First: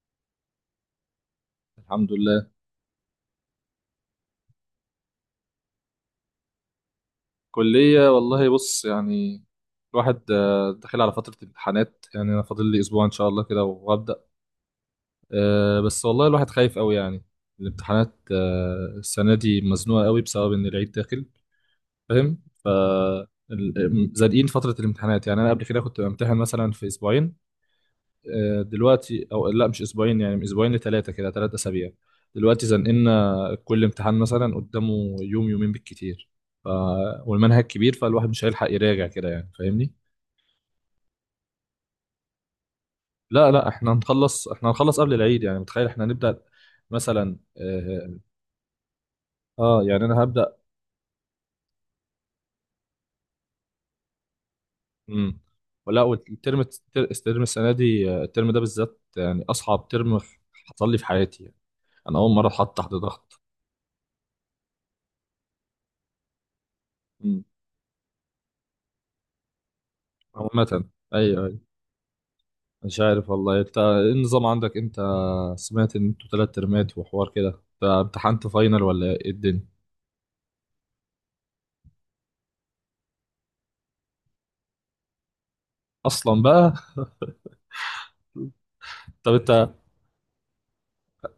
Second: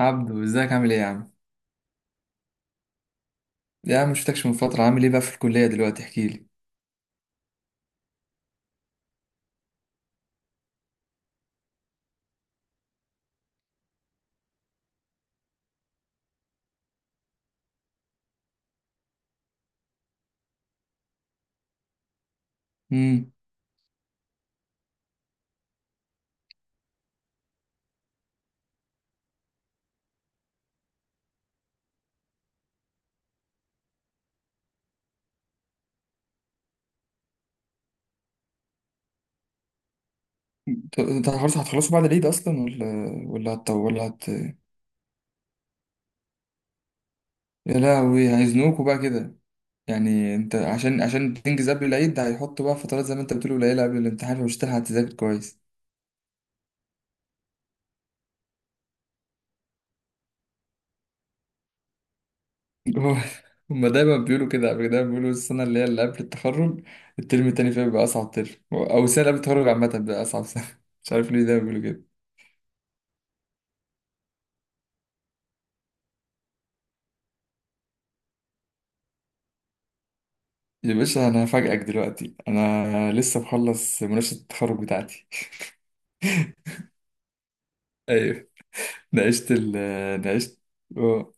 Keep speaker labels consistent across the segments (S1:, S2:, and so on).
S1: عبدو، ازيك؟ عامل ايه يا عم؟
S2: الحمد لله.
S1: يا عم مشفتكش من فترة. عامل ايه بقى في الكلية دلوقتي؟ احكي لي.
S2: كلية والله بص يعني الواحد، داخل على فترة امتحانات يعني أنا فاضل لي أسبوع إن شاء الله كده وهبدأ. بس والله الواحد خايف أوي يعني. الامتحانات السنة دي مزنوقة أوي بسبب إن العيد داخل. فاهم. ف
S1: امم
S2: زنقين فترة الامتحانات يعني أنا قبل كده كنت بامتحن مثلا في أسبوعين. دلوقتي او لا، مش اسبوعين، يعني من اسبوعين لثلاثه كده، ثلاثة اسابيع. دلوقتي زنقلنا كل امتحان مثلا قدامه يوم يومين بالكتير. ف... والمنهج كبير فالواحد مش هيلحق يراجع كده، يعني فاهمني.
S1: انت خلاص هتخلصوا بعد العيد اصلا ولا
S2: لا
S1: ولا
S2: لا
S1: هت
S2: احنا
S1: ولا هت
S2: هنخلص، قبل العيد يعني، متخيل احنا هنبدأ مثلا
S1: يا لهوي، هيزنوكوا بقى كده؟
S2: يعني انا
S1: يعني انت
S2: هبدأ.
S1: عشان تنجز قبل العيد، ده هيحطوا بقى فترات زي ما انت بتقول قليلة قبل الامتحان ومش هتلحق تذاكر
S2: امم.
S1: كويس.
S2: والترم، الترم السنه دي، الترم ده بالذات يعني اصعب ترم حصل لي في حياتي يعني. انا اول مره اتحط تحت
S1: هو-
S2: ضغط.
S1: هما دايما بيقولوا كده. قبل، دايما بيقولوا السنة اللي هي اللي قبل التخرج
S2: مم.
S1: الترم التاني فيها بيبقى أصعب ترم، أو السنة اللي قبل التخرج عامة بيبقى أصعب سنة
S2: عامه.
S1: مش عارف ليه
S2: ايوه
S1: دايما
S2: أيوه.
S1: بيقولوا كده.
S2: مش عارف والله، انت ايه النظام عندك؟ انت سمعت ان انتوا تلات ترمات وحوار كده؟ انت امتحنت فاينل ولا ايه الدنيا
S1: يا باشا انا هفاجئك دلوقتي، انا لسه مخلص مناقشه التخرج بتاعتي
S2: اصلا بقى؟
S1: ايوه.
S2: طب
S1: ناقشت
S2: انت،
S1: ال ناقشت آه.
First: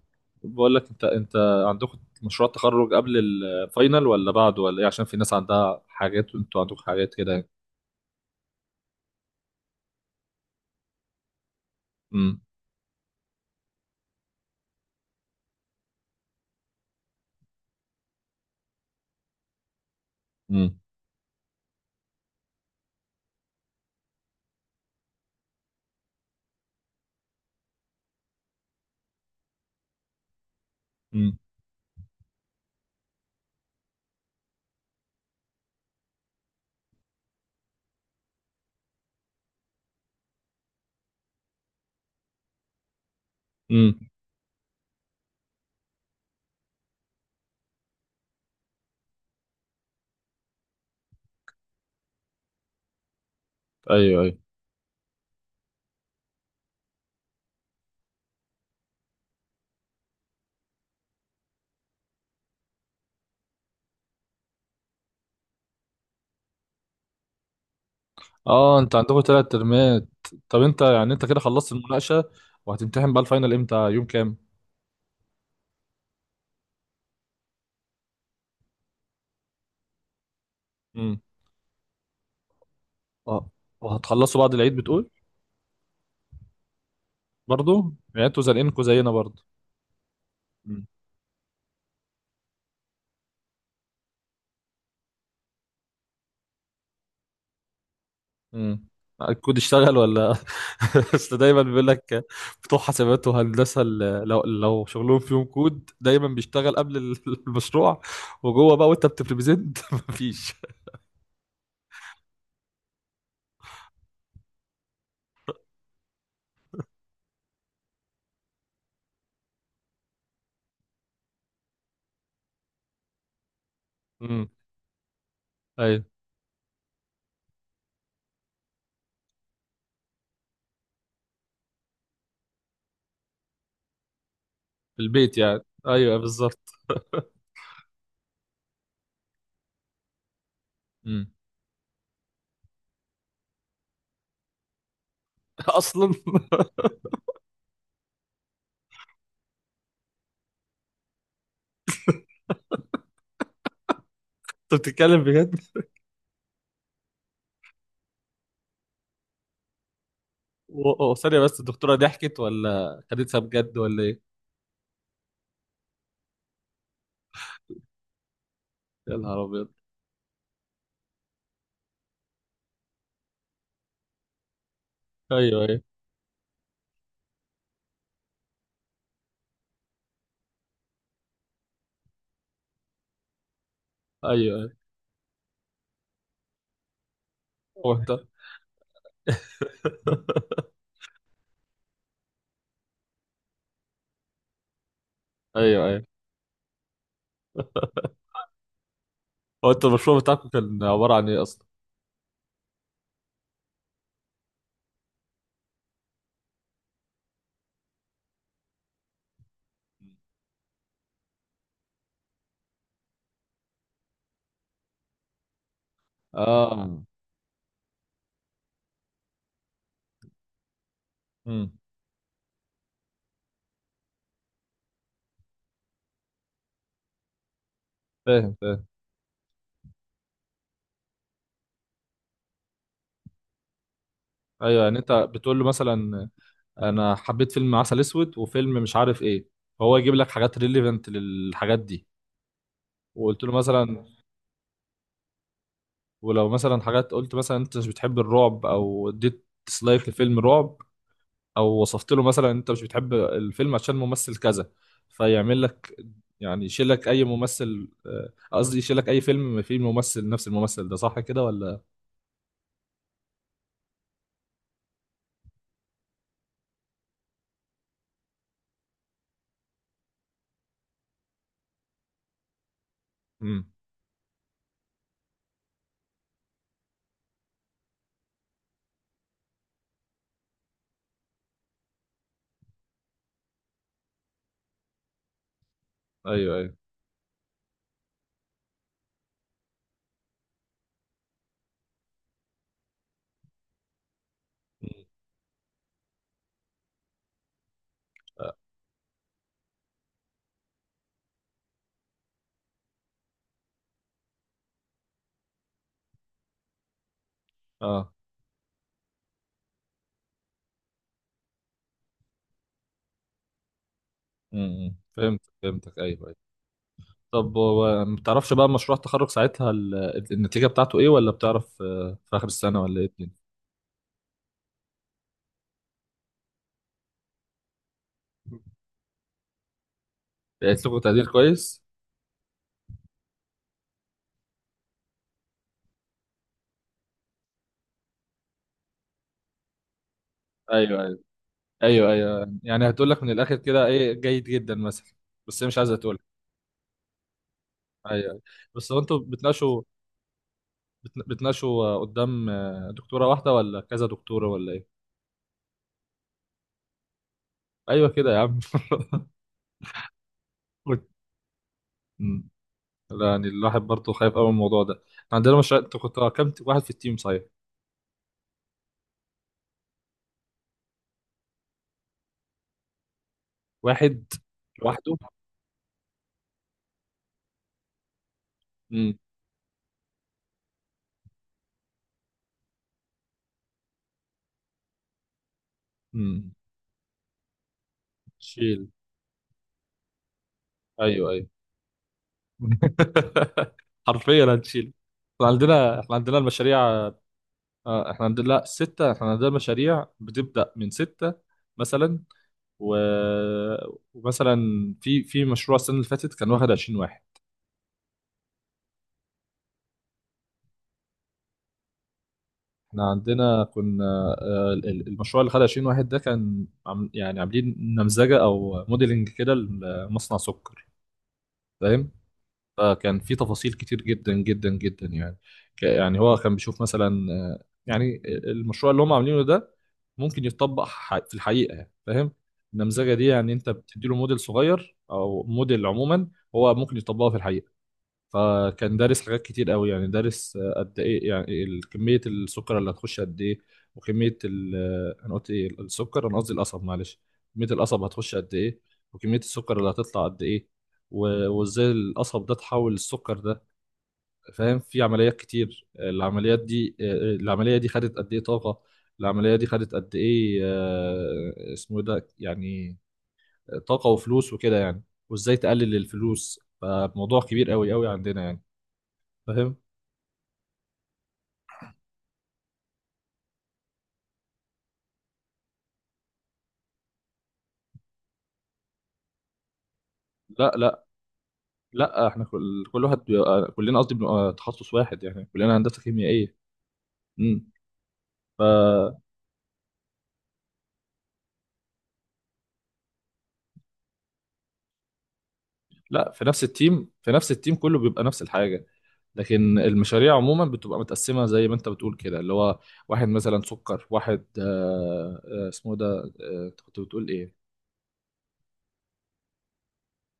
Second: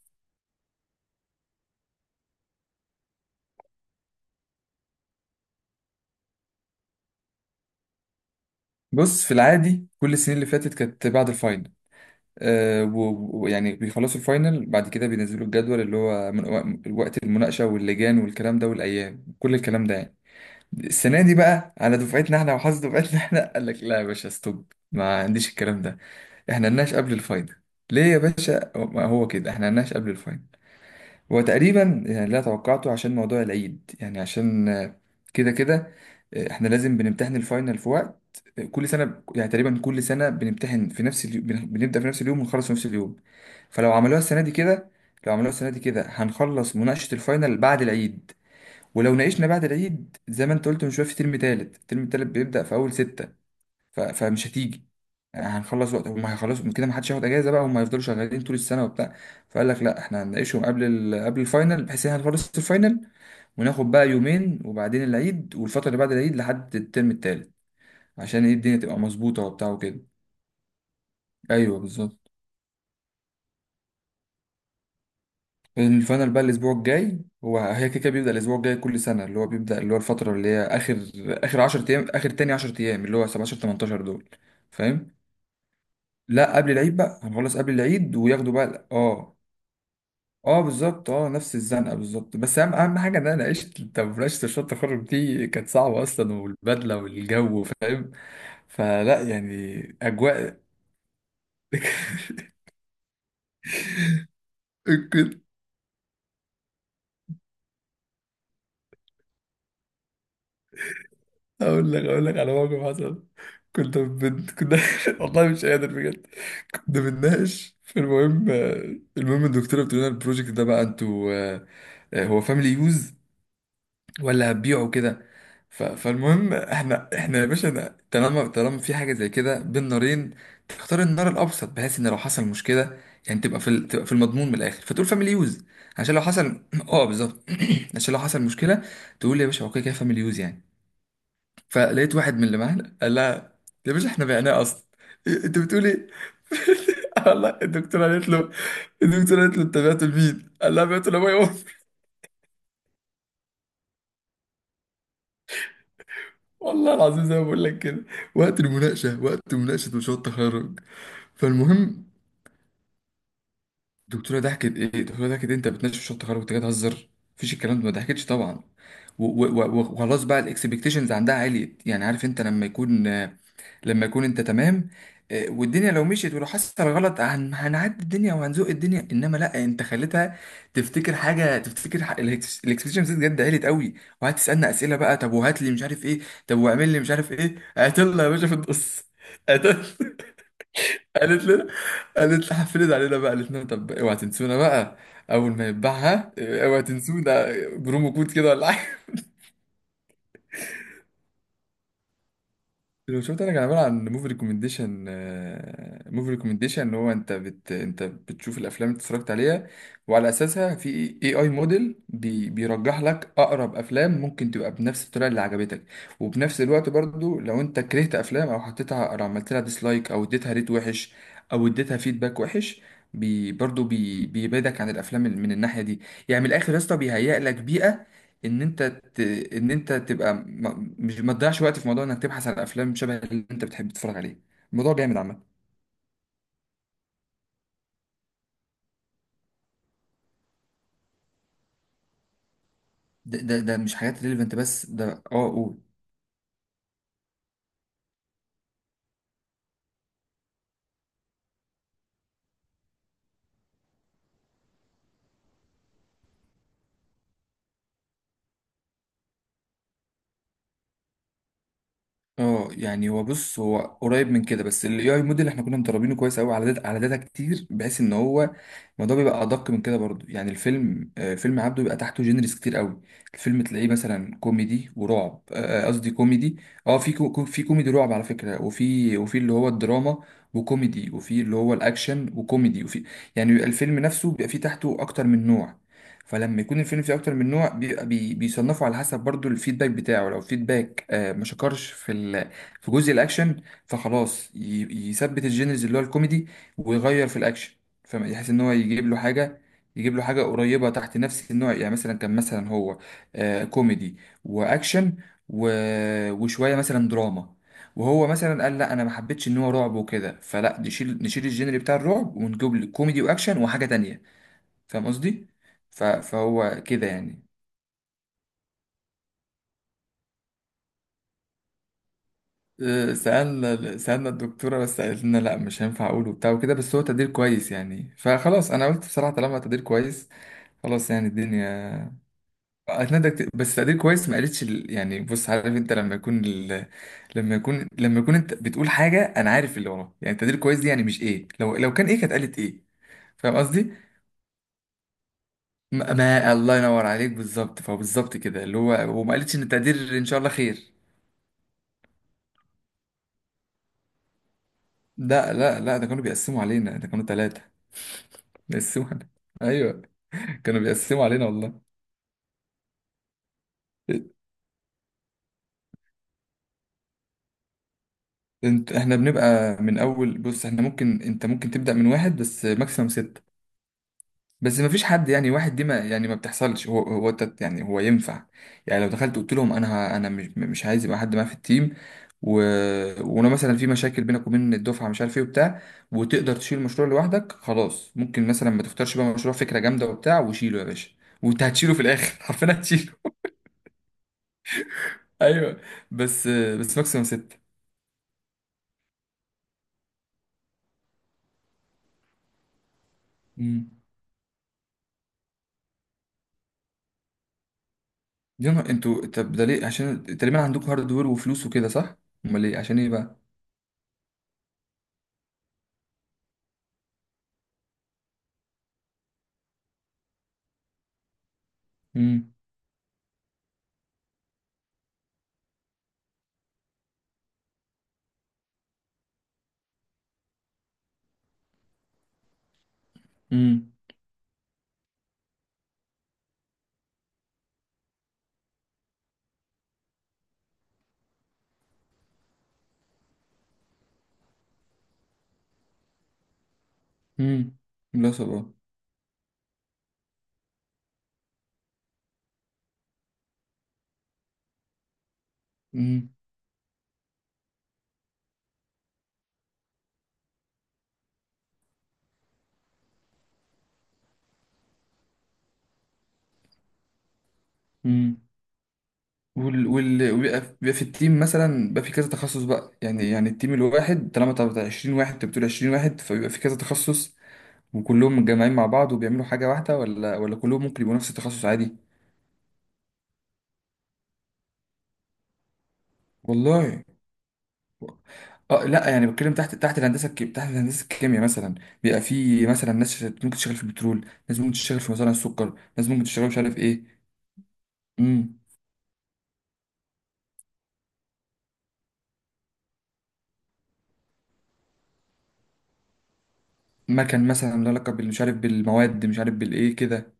S2: بقول لك، انت عندكم مشروع تخرج قبل الفاينل ولا بعده ولا ايه؟ عشان في ناس عندها حاجات وانتوا عندكم حاجات كده يعني.
S1: بص، في العادي كل السنين اللي فاتت كانت بعد الفاينل.
S2: امم.
S1: آه، و- ويعني بيخلصوا الفاينل، بعد كده بينزلوا الجدول اللي هو من وقت المناقشه واللجان والكلام ده والايام، كل الكلام ده يعني.
S2: امم.
S1: السنه دي بقى على دفعتنا احنا، وحظ دفعتنا احنا، قال لك لا يا باشا، ستوب، ما عنديش الكلام ده، احنا نناقش قبل الفاينل. ليه يا باشا؟ ما هو كده احنا نناقش قبل الفاينل.
S2: امم.
S1: هو تقريبا يعني اللي أنا توقعته عشان موضوع العيد، يعني عشان كده كده. احنا لازم بنمتحن الفاينل في وقت، كل سنة يعني، تقريبا كل سنة بنمتحن في نفس اليوم، بنبدأ في نفس اليوم ونخلص في نفس اليوم. فلو
S2: امم.
S1: عملوها السنة دي كده، لو عملوها السنة دي كده هنخلص مناقشة الفاينل بعد العيد. ولو ناقشنا بعد العيد، زي ما انت قلت من شوية، في ترم تالت، الترم التالت بيبدأ في أول ستة. ف-
S2: ايوه ايوه.
S1: فمش هتيجي. يعني هنخلص وقت هم هيخلصوا، من كده ما حدش هياخد اجازه بقى، هم هيفضلوا شغالين طول السنه وبتاع. فقال لك لا، احنا هنناقشهم قبل ال... قبل الفاينل، بحيث ان احنا نخلص الفاينل وناخد بقى يومين، وبعدين العيد، والفتره اللي بعد العيد لحد الترم التالت، عشان ايه الدنيا
S2: اه، انت
S1: تبقى
S2: عندكم
S1: مظبوطه
S2: تلات
S1: وبتاع وكده.
S2: ترمات. طب انت يعني، انت كده خلصت
S1: ايوه
S2: المناقشة
S1: بالظبط.
S2: وهتمتحن بقى الفاينل امتى، يوم كام؟
S1: الفاينل بقى الاسبوع الجاي، هو هي كده كده بيبدا الاسبوع الجاي كل سنه، اللي هو بيبدا اللي هو الفتره اللي هي اخر،
S2: امم.
S1: اخر 10 ايام، اخر تاني 10 ايام، اللي هو
S2: اه.
S1: 17 18 دول.
S2: وهتخلصوا بعد العيد بتقول؟
S1: فاهم. لا، قبل العيد بقى، هنخلص قبل
S2: برضه
S1: العيد
S2: يعني انتوا
S1: وياخدوا
S2: زنقينكم
S1: بقى،
S2: زينا
S1: اه.
S2: برضه.
S1: اه بالظبط، اه نفس الزنقه بالظبط. بس اهم اهم حاجه ان انا عشت، انت مناقشه مشروع التخرج دي كانت صعبه اصلا، والبدله والجو، فاهم؟
S2: مم.
S1: فلا
S2: الكود
S1: يعني
S2: اشتغل ولا
S1: اجواء.
S2: اصل دايما بيقول لك بتوع حسابات وهندسه، لو شغلهم
S1: كنت
S2: فيهم كود دايما بيشتغل قبل المشروع. وجوه بقى وانت بتبريزنت مفيش.
S1: اقول لك، اقول لك على موقف حصل. كنت بنت كنا والله مش قادر بجد. كنا بنناقش، فالمهم، المهم الدكتوره بتقول لنا البروجكت ده بقى انتوا هو فاميلي يوز
S2: امم.
S1: ولا هتبيعه كده؟ ف...
S2: ايوه.
S1: فالمهم احنا، احنا يا باشا طالما طالما في حاجه زي كده بين نارين تختار النار الابسط، بحيث ان لو حصل مشكله يعني تبقى في ال... تبقى في المضمون من الاخر،
S2: في
S1: فتقول فاميلي
S2: البيت يعني.
S1: يوز، عشان
S2: ايوه
S1: لو
S2: بالظبط.
S1: حصل اه بالظبط. عشان لو حصل مشكله تقول يا باشا اوكي كده فاميلي يوز يعني.
S2: امم.
S1: فلقيت واحد من اللي معانا قال لها يا باشا احنا بعناه اصلا. انت بتقول ايه؟
S2: اصلا
S1: والله الدكتوره قالت له، الدكتوره قالت له انت بعته لمين؟ قال لها بعته لابويا.
S2: انت بتتكلم بجد؟
S1: والله العظيم زي ما بقول لك كده، وقت المناقشه، وقت مناقشه مشروع التخرج.
S2: ثانيه بس، الدكتوره
S1: فالمهم،
S2: ضحكت ولا خدتها بجد ولا ايه؟
S1: الدكتوره ضحكت؟ ايه، الدكتوره ضحكت إيه؟ انت بتناقش مشروع التخرج، انت جاي تهزر؟ مفيش الكلام ده، ما ضحكتش طبعا.
S2: يا
S1: و-
S2: نهار
S1: و-
S2: ابيض.
S1: و- وخلاص بقى، الاكسبكتيشنز عندها عالية. يعني عارف انت لما يكون، لما يكون انت تمام،
S2: ايوه ايوه.
S1: والدنيا لو مشيت ولو حصل غلط هنعدي الدنيا وهنزوق الدنيا، انما لا، انت خليتها تفتكر حاجه، تفتكر الاكسبكتيشنز بجد عليت قوي.
S2: ايوه
S1: وقعدت تسالنا
S2: ايوه.
S1: اسئله بقى، طب وهات لي مش عارف ايه، طب واعمل لي مش عارف ايه،
S2: هو انت
S1: قاتلنا يا باشا في النص قاتلنا. قالت لنا، قالت لنا، حفلت علينا بقى، قالت لنا طب اوعى تنسونا بقى، اول ما
S2: ايوه ايوه.
S1: يتباعها اوعى تنسونا، برومو كود كده ولا.
S2: هو انت، المشروع بتاعكم كان عباره عن ايه اصلا؟
S1: لو شفت، انا كان عباره عن موفي ريكومنديشن. موفي ريكومنديشن اللي هو انت انت بتشوف الافلام اللي اتفرجت عليها، وعلى اساسها في اي اي موديل بيرجح لك اقرب افلام ممكن تبقى بنفس الطريقه اللي عجبتك. وفي نفس الوقت
S2: اه.
S1: برضو، لو انت كرهت افلام او حطيتها او عملت لها ديسلايك او اديتها ريت وحش، او
S2: امم.
S1: اديتها فيدباك وحش، بي برضو بيبعدك عن الافلام من الناحيه دي. يعني من الاخر يا اسطى، بيهيئ لك بيئه
S2: فاهم
S1: ان انت
S2: فاهم.
S1: ت- ان انت تبقى مش ما تضيعش وقت في موضوع انك تبحث على افلام شبه اللي انت بتحب تتفرج عليه.
S2: ايوه،
S1: الموضوع
S2: يعني انت
S1: جامد عامه.
S2: بتقول له مثلا انا حبيت فيلم عسل اسود وفيلم مش عارف ايه، فهو يجيب لك حاجات ريليفنت للحاجات دي.
S1: ده
S2: وقلت له
S1: ده, ده
S2: مثلا،
S1: مش حاجات ريليفنت، بس ده اه قول.
S2: ولو مثلا حاجات، قلت مثلا انت مش بتحب الرعب او اديت ديسلايك لفيلم رعب، او وصفت له مثلا انت مش بتحب الفيلم عشان ممثل كذا، فيعمل لك، يعني يشيل لك اي ممثل، قصدي يشيل لك اي فيلم فيه ممثل نفس الممثل ده. صح كده ولا؟
S1: اه يعني هو، بص هو قريب من كده، بس الاي اي موديل احنا كنا مدربينه كويس قوي على داتا، على داتا كتير، بحيث ان هو الموضوع بيبقى ادق من كده برضو. يعني الفيلم، فيلم عبده بيبقى تحته جينرز كتير قوي. الفيلم
S2: امم.
S1: تلاقيه مثلا كوميدي ورعب، قصدي كوميدي. اه في في كوميدي رعب على فكره، وفي وفي اللي هو الدراما وكوميدي، وفي اللي هو الاكشن وكوميدي، وفي، يعني بيبقى الفيلم نفسه بيبقى فيه تحته اكتر من نوع.
S2: ايوه
S1: فلما
S2: ايوه.
S1: يكون الفيلم فيه اكتر من نوع، بيبقى بيصنفوا على حسب برضو الفيدباك بتاعه. لو فيدباك آه ما شكرش في ال، في جزء الاكشن، فخلاص
S2: مم.
S1: يثبت الجينرز اللي هو الكوميدي، ويغير في الاكشن. فيحس ان هو يجيب له حاجه، يجيب له حاجه قريبه تحت نفس النوع. يعني مثلا كان مثلا هو آه كوميدي واكشن و... وشويه مثلا دراما،
S2: اه.
S1: وهو مثلا قال لا، انا ما حبيتش ان هو رعب وكده، فلا نشيل، نشيل الجينري بتاع الرعب، ونجيب لك كوميدي واكشن وحاجه تانية.
S2: امم.
S1: فاهم
S2: فهمت
S1: قصدي؟
S2: فهمتك،
S1: ف-
S2: ايوه أيوة.
S1: فهو كده يعني.
S2: طب هو ما تعرفش بقى مشروع التخرج ساعتها النتيجة بتاعته ايه، ولا بتعرف في آخر السنة، ولا ايه الدنيا؟
S1: سألنا، سألنا الدكتورة بس قالت لنا لا مش هينفع أقول وبتاع وكده، بس هو تقدير كويس يعني. فخلاص أنا قلت بصراحة طالما تقدير كويس،
S2: لقيت لكم
S1: خلاص
S2: تقدير
S1: يعني
S2: كويس؟
S1: الدنيا أتندك، بس تقدير كويس ما قالتش ال-. يعني بص، عارف أنت لما يكون ال...، لما يكون، لما يكون أنت بتقول حاجة أنا عارف اللي وراه. يعني تقدير كويس دي
S2: ايوه
S1: يعني
S2: ايوه،
S1: مش إيه، لو لو كان
S2: ايوه
S1: إيه كانت
S2: ايوه،
S1: قالت إيه.
S2: يعني هتقول لك من الآخر
S1: فاهم
S2: كده
S1: قصدي؟
S2: ايه، جيد جدا مثلا، بس هي مش عايزة
S1: ما...
S2: تقول.
S1: ما الله ينور عليك، بالظبط،
S2: ايوه
S1: فبالظبط
S2: أيوة.
S1: كده اللي
S2: بس هو انتوا
S1: هو، وما قالتش إن
S2: بتناقشوا،
S1: التقدير إن شاء الله خير.
S2: بتناقشوا قدام دكتورة واحدة ولا كذا دكتورة ولا ايه؟
S1: لا، ده كانوا بيقسموا علينا، ده كانوا ثلاثة
S2: ايوه كده يا عم
S1: بيقسموا علينا. ايوه، كانوا بيقسموا علينا والله.
S2: أمم. لا يعني الواحد برضه خايف
S1: إيه،
S2: قوي من الموضوع ده. إحنا عندنا مشروع، انتوا كنتوا كام واحد في التيم صحيح؟
S1: احنا بنبقى من اول. بص، احنا ممكن، انت ممكن تبدأ من واحد بس ماكسيمم ستة.
S2: واحد.
S1: بس ما فيش
S2: لوحده؟
S1: حد يعني، واحد دي ما يعني ما بتحصلش، يعني هو ينفع يعني لو
S2: امم.
S1: دخلت قلت لهم انا، انا مش عايز يبقى حد معايا في التيم، و... وانا مثلا في مشاكل بينك وبين الدفعه مش عارف ايه وبتاع،
S2: امم.
S1: وتقدر تشيل المشروع لوحدك، خلاص ممكن مثلا ما تختارش بقى مشروع فكره جامده وبتاع، وشيله يا باشا،
S2: ايوه ايوه.
S1: وانت هتشيله في الاخر حرفيا هتشيله.
S2: حرفيا هنشيل. احنا
S1: ايوه،
S2: عندنا،
S1: بس
S2: المشاريع،
S1: ماكسيموم سته.
S2: احنا عندنا، لا، ستة. احنا عندنا المشاريع بتبدأ من ستة مثلا، و...
S1: امم.
S2: ومثلا في مشروع السنة اللي فاتت كان واخد 20 واحد.
S1: يا نهار، انتوا طب ده ليه؟ عشان تقريبا عندكم هاردوير وفلوس وكده، صح؟ امال ليه؟ عشان ايه
S2: احنا
S1: بقى؟
S2: عندنا كنا المشروع اللي خد 20 واحد ده كان يعني عاملين نمذجة او موديلنج كده لمصنع سكر. فاهم.
S1: امم،
S2: فكان في تفاصيل كتير جدا جدا جدا يعني، يعني هو كان بيشوف مثلا يعني المشروع اللي هم عاملينه ده ممكن يتطبق في الحقيقة، يعني فاهم. النمذجة دي، يعني انت
S1: امم،
S2: بتدي له موديل صغير او موديل عموما، هو ممكن يطبقه في الحقيقة. فكان دارس حاجات كتير قوي، يعني دارس قد ايه يعني كمية السكر اللي هتخش قد ايه، وكمية انا قلت ايه، السكر، انا قصدي القصب، معلش. كمية
S1: امم.
S2: القصب
S1: لا
S2: هتخش قد
S1: صبر.
S2: ايه، وكمية السكر اللي هتطلع قد ايه، وازاي القصب ده تحول السكر ده، فاهم. في عمليات كتير،
S1: مم.
S2: العمليات دي، العملية دي خدت قد ايه طاقة، العملية دي خدت قد ايه اسمه إيه ده يعني، طاقة وفلوس وكده يعني، وازاي تقلل الفلوس. فموضوع كبير قوي قوي
S1: مم.
S2: عندنا يعني، فاهم.
S1: وال وال وبيبقى، بيبقى في التيم مثلا بيبقى في كذا تخصص بقى، يعني يعني التيم الواحد طالما بتاع 20 واحد، انت بتقول 20 واحد، فبيبقى في كذا تخصص، وكلهم متجمعين مع بعض وبيعملوا حاجة واحدة، ولا
S2: لا
S1: كلهم ممكن
S2: لا
S1: يبقوا نفس التخصص عادي؟
S2: لا، احنا كل واحد بيبقى، كلنا قصدي بنبقى تخصص واحد يعني، كلنا هندسه كيميائيه.
S1: والله.
S2: امم. ف
S1: اه، لا يعني بتكلم تحت، تحت هندسة الكيمياء مثلا، بيبقى في مثلا ناس ممكن تشتغل في البترول، ناس ممكن تشتغل في مصانع السكر، ناس ممكن
S2: لا، في
S1: تشتغل مش
S2: نفس
S1: عارف
S2: التيم،
S1: ايه.
S2: في نفس التيم كله بيبقى نفس
S1: امم.
S2: الحاجه. لكن المشاريع عموما بتبقى متقسمه زي ما انت بتقول كده، اللي هو واحد مثلا سكر، واحد اسمه ده، كنت بتقول
S1: مكن
S2: ايه؟
S1: مثلا له علاقة بال- مش عارف بالمواد، مش عارف بالايه كده،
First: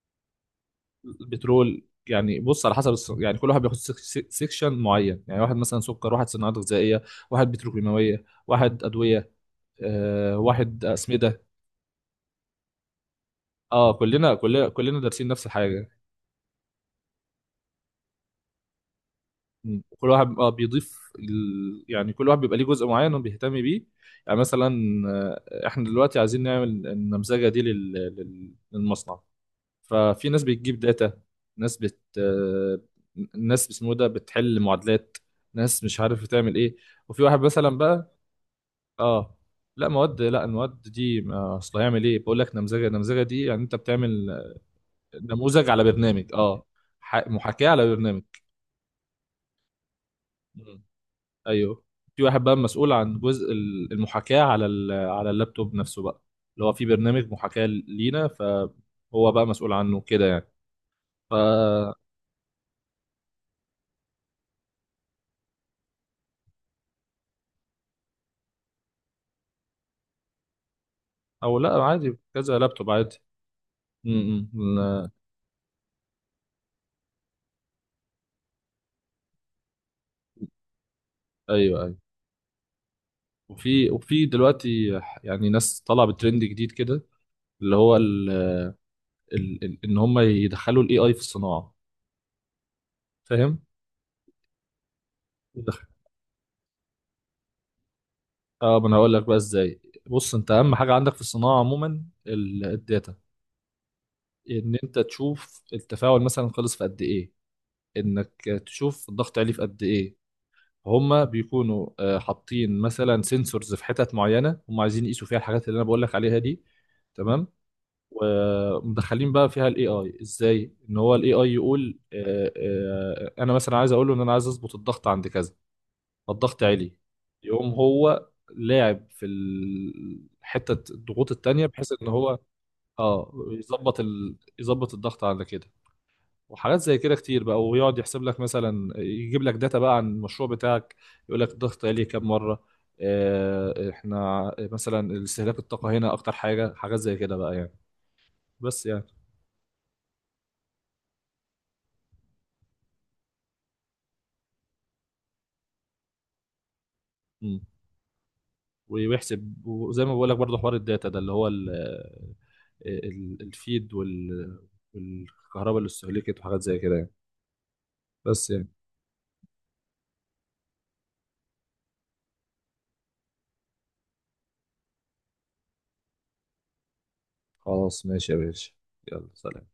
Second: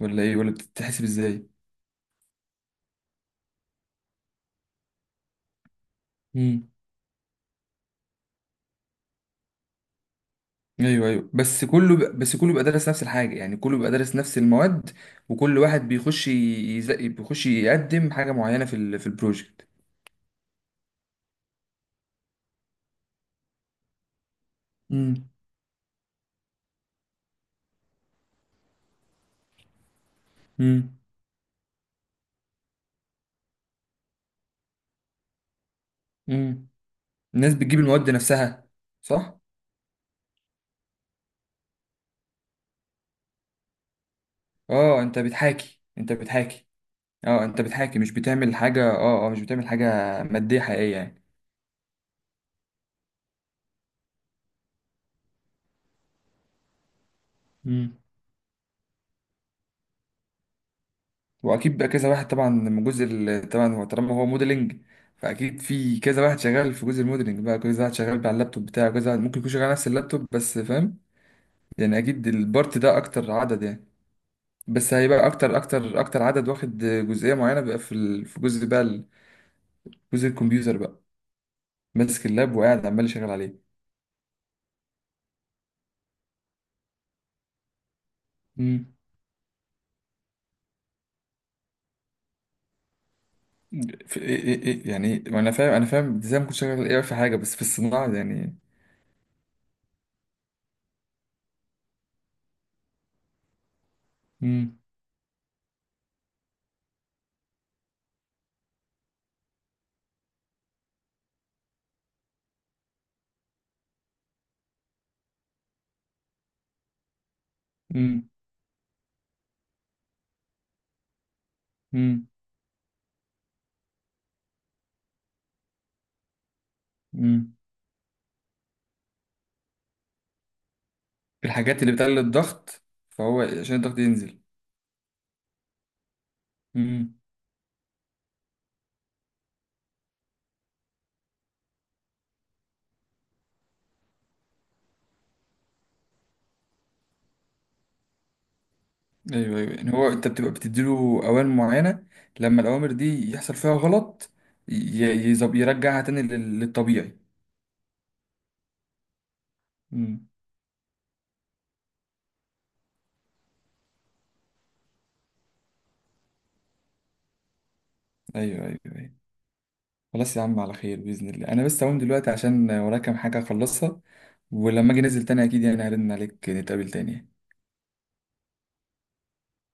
S1: ولا ايه، ولا بتتحسب ازاي.
S2: بترول، يعني بص على حسب يعني كل واحد بياخد سيكشن معين، يعني واحد مثلا سكر، واحد صناعات غذائيه، واحد بتروكيماويه، واحد ادويه، واحد
S1: ايوه ايوه،
S2: اسمده.
S1: بس كله ب...، بس كله بيبقى دارس نفس الحاجه، يعني كله بيبقى
S2: اه،
S1: دارس نفس المواد.
S2: كلنا دارسين نفس
S1: وكل
S2: الحاجه.
S1: واحد بيخش بيخش يقدم حاجه معينه في ال... في البروجكت.
S2: مم. كل واحد اه بيضيف يعني كل واحد بيبقى ليه جزء معين وبيهتم بيه، يعني مثلا
S1: امم،
S2: احنا دلوقتي عايزين نعمل النمذجه دي للمصنع. ففي ناس بتجيب
S1: امم،
S2: داتا، ناس بت آه، ناس اسمه ده بتحل معادلات، ناس مش عارف بتعمل
S1: امم.
S2: ايه، وفي واحد
S1: الناس
S2: مثلا
S1: بتجيب المواد
S2: بقى.
S1: نفسها،
S2: اه.
S1: صح؟
S2: لا مواد، لا، المواد دي، ما اصل هيعمل ايه، بقول لك نمذجه، النمذجه دي يعني انت بتعمل
S1: اه، انت
S2: نموذج
S1: بتحاكي
S2: على
S1: انت
S2: برنامج، اه
S1: بتحاكي. اه انت
S2: محاكاه على
S1: بتحاكي، مش
S2: برنامج.
S1: بتعمل حاجه، اه اه مش بتعمل حاجه ماديه حقيقيه
S2: ايوه. في واحد بقى مسؤول عن جزء المحاكاة على على اللابتوب نفسه بقى، اللي هو في برنامج محاكاة
S1: يعني.
S2: لينا، فهو بقى مسؤول عنه كده يعني. ف
S1: واكيد بقى كذا واحد طبعا من جزء ال-، طبعا هو طالما هو موديلنج، فاكيد في كذا واحد شغال في جزء الموديلنج بقى، كذا واحد شغال على اللابتوب بتاعه، كذا واحد ممكن يكون شغال على نفس اللابتوب بس، فاهم؟
S2: او لا،
S1: يعني
S2: عادي
S1: اكيد
S2: كذا
S1: البارت
S2: لابتوب
S1: ده
S2: عادي.
S1: اكتر عدد يعني، بس
S2: لا.
S1: هيبقى اكتر عدد واخد جزئيه معينه بقى في ال-، في جزء بقى ال-، جزء الكمبيوتر بقى،
S2: ايوه ايوه.
S1: ماسك اللاب وقاعد عمال يشغل عليه.
S2: وفي دلوقتي يعني ناس طالعه بترند جديد كده، اللي هو
S1: امم.
S2: ان هم يدخلوا الاي اي في الصناعه، فاهم؟
S1: في إيه؟ يعني ما انا فاهم،
S2: يدخل-
S1: انا فاهم ازاي ممكن شغال ايه في حاجه، بس في الصناعه يعني.
S2: اه، ما انا هقول لك بقى ازاي. بص، انت اهم حاجه عندك في الصناعه عموما الداتا، ان
S1: امم،
S2: انت تشوف التفاعل مثلا خلص في قد ايه، انك تشوف الضغط عليه في قد ايه. هما بيكونوا حاطين مثلا سنسورز في حتت معينه هم عايزين يقيسوا فيها الحاجات اللي انا بقول لك عليها دي، تمام.
S1: امم،
S2: ومدخلين بقى فيها الاي اي ازاي، ان هو الاي اي يقول انا مثلا عايز اقول له ان انا عايز اظبط الضغط عند كذا، فالضغط عالي،
S1: امم.
S2: يقوم هو لاعب في حته الضغوط التانية
S1: الحاجات
S2: بحيث
S1: اللي
S2: ان
S1: بتقلل
S2: هو
S1: الضغط،
S2: اه
S1: فهو عشان الضغط
S2: يظبط
S1: ينزل.
S2: يظبط الضغط على كده. وحاجات زي كده
S1: امم.
S2: كتير بقى، ويقعد يحسب لك مثلا، يجيب لك داتا بقى عن المشروع بتاعك، يقول لك الضغط عليه كام مره، احنا مثلا استهلاك الطاقه هنا اكتر حاجه، حاجات زي كده بقى يعني، بس يعني.
S1: ايوه ايوه، يعني هو انت بتبقى بتديله اوامر معينه، لما الاوامر دي يحصل فيها غلط ي- يظب- يرجعها تاني لل-، للطبيعي.
S2: مم. ويحسب، وزي ما بقول
S1: امم.
S2: لك برضه حوار الداتا ده، اللي هو الفيد والكهرباء اللي استهلكت وحاجات زي كده يعني، بس
S1: ايوه
S2: يعني.
S1: ايوه ايوه. خلاص يا عم، على خير باذن الله، انا بس هقوم دلوقتي عشان ورايا كام حاجه اخلصها، ولما اجي انزل تاني اكيد يعني هرن عليك، نتقابل تاني.
S2: خلاص ماشي يا باشا، يلا سلام.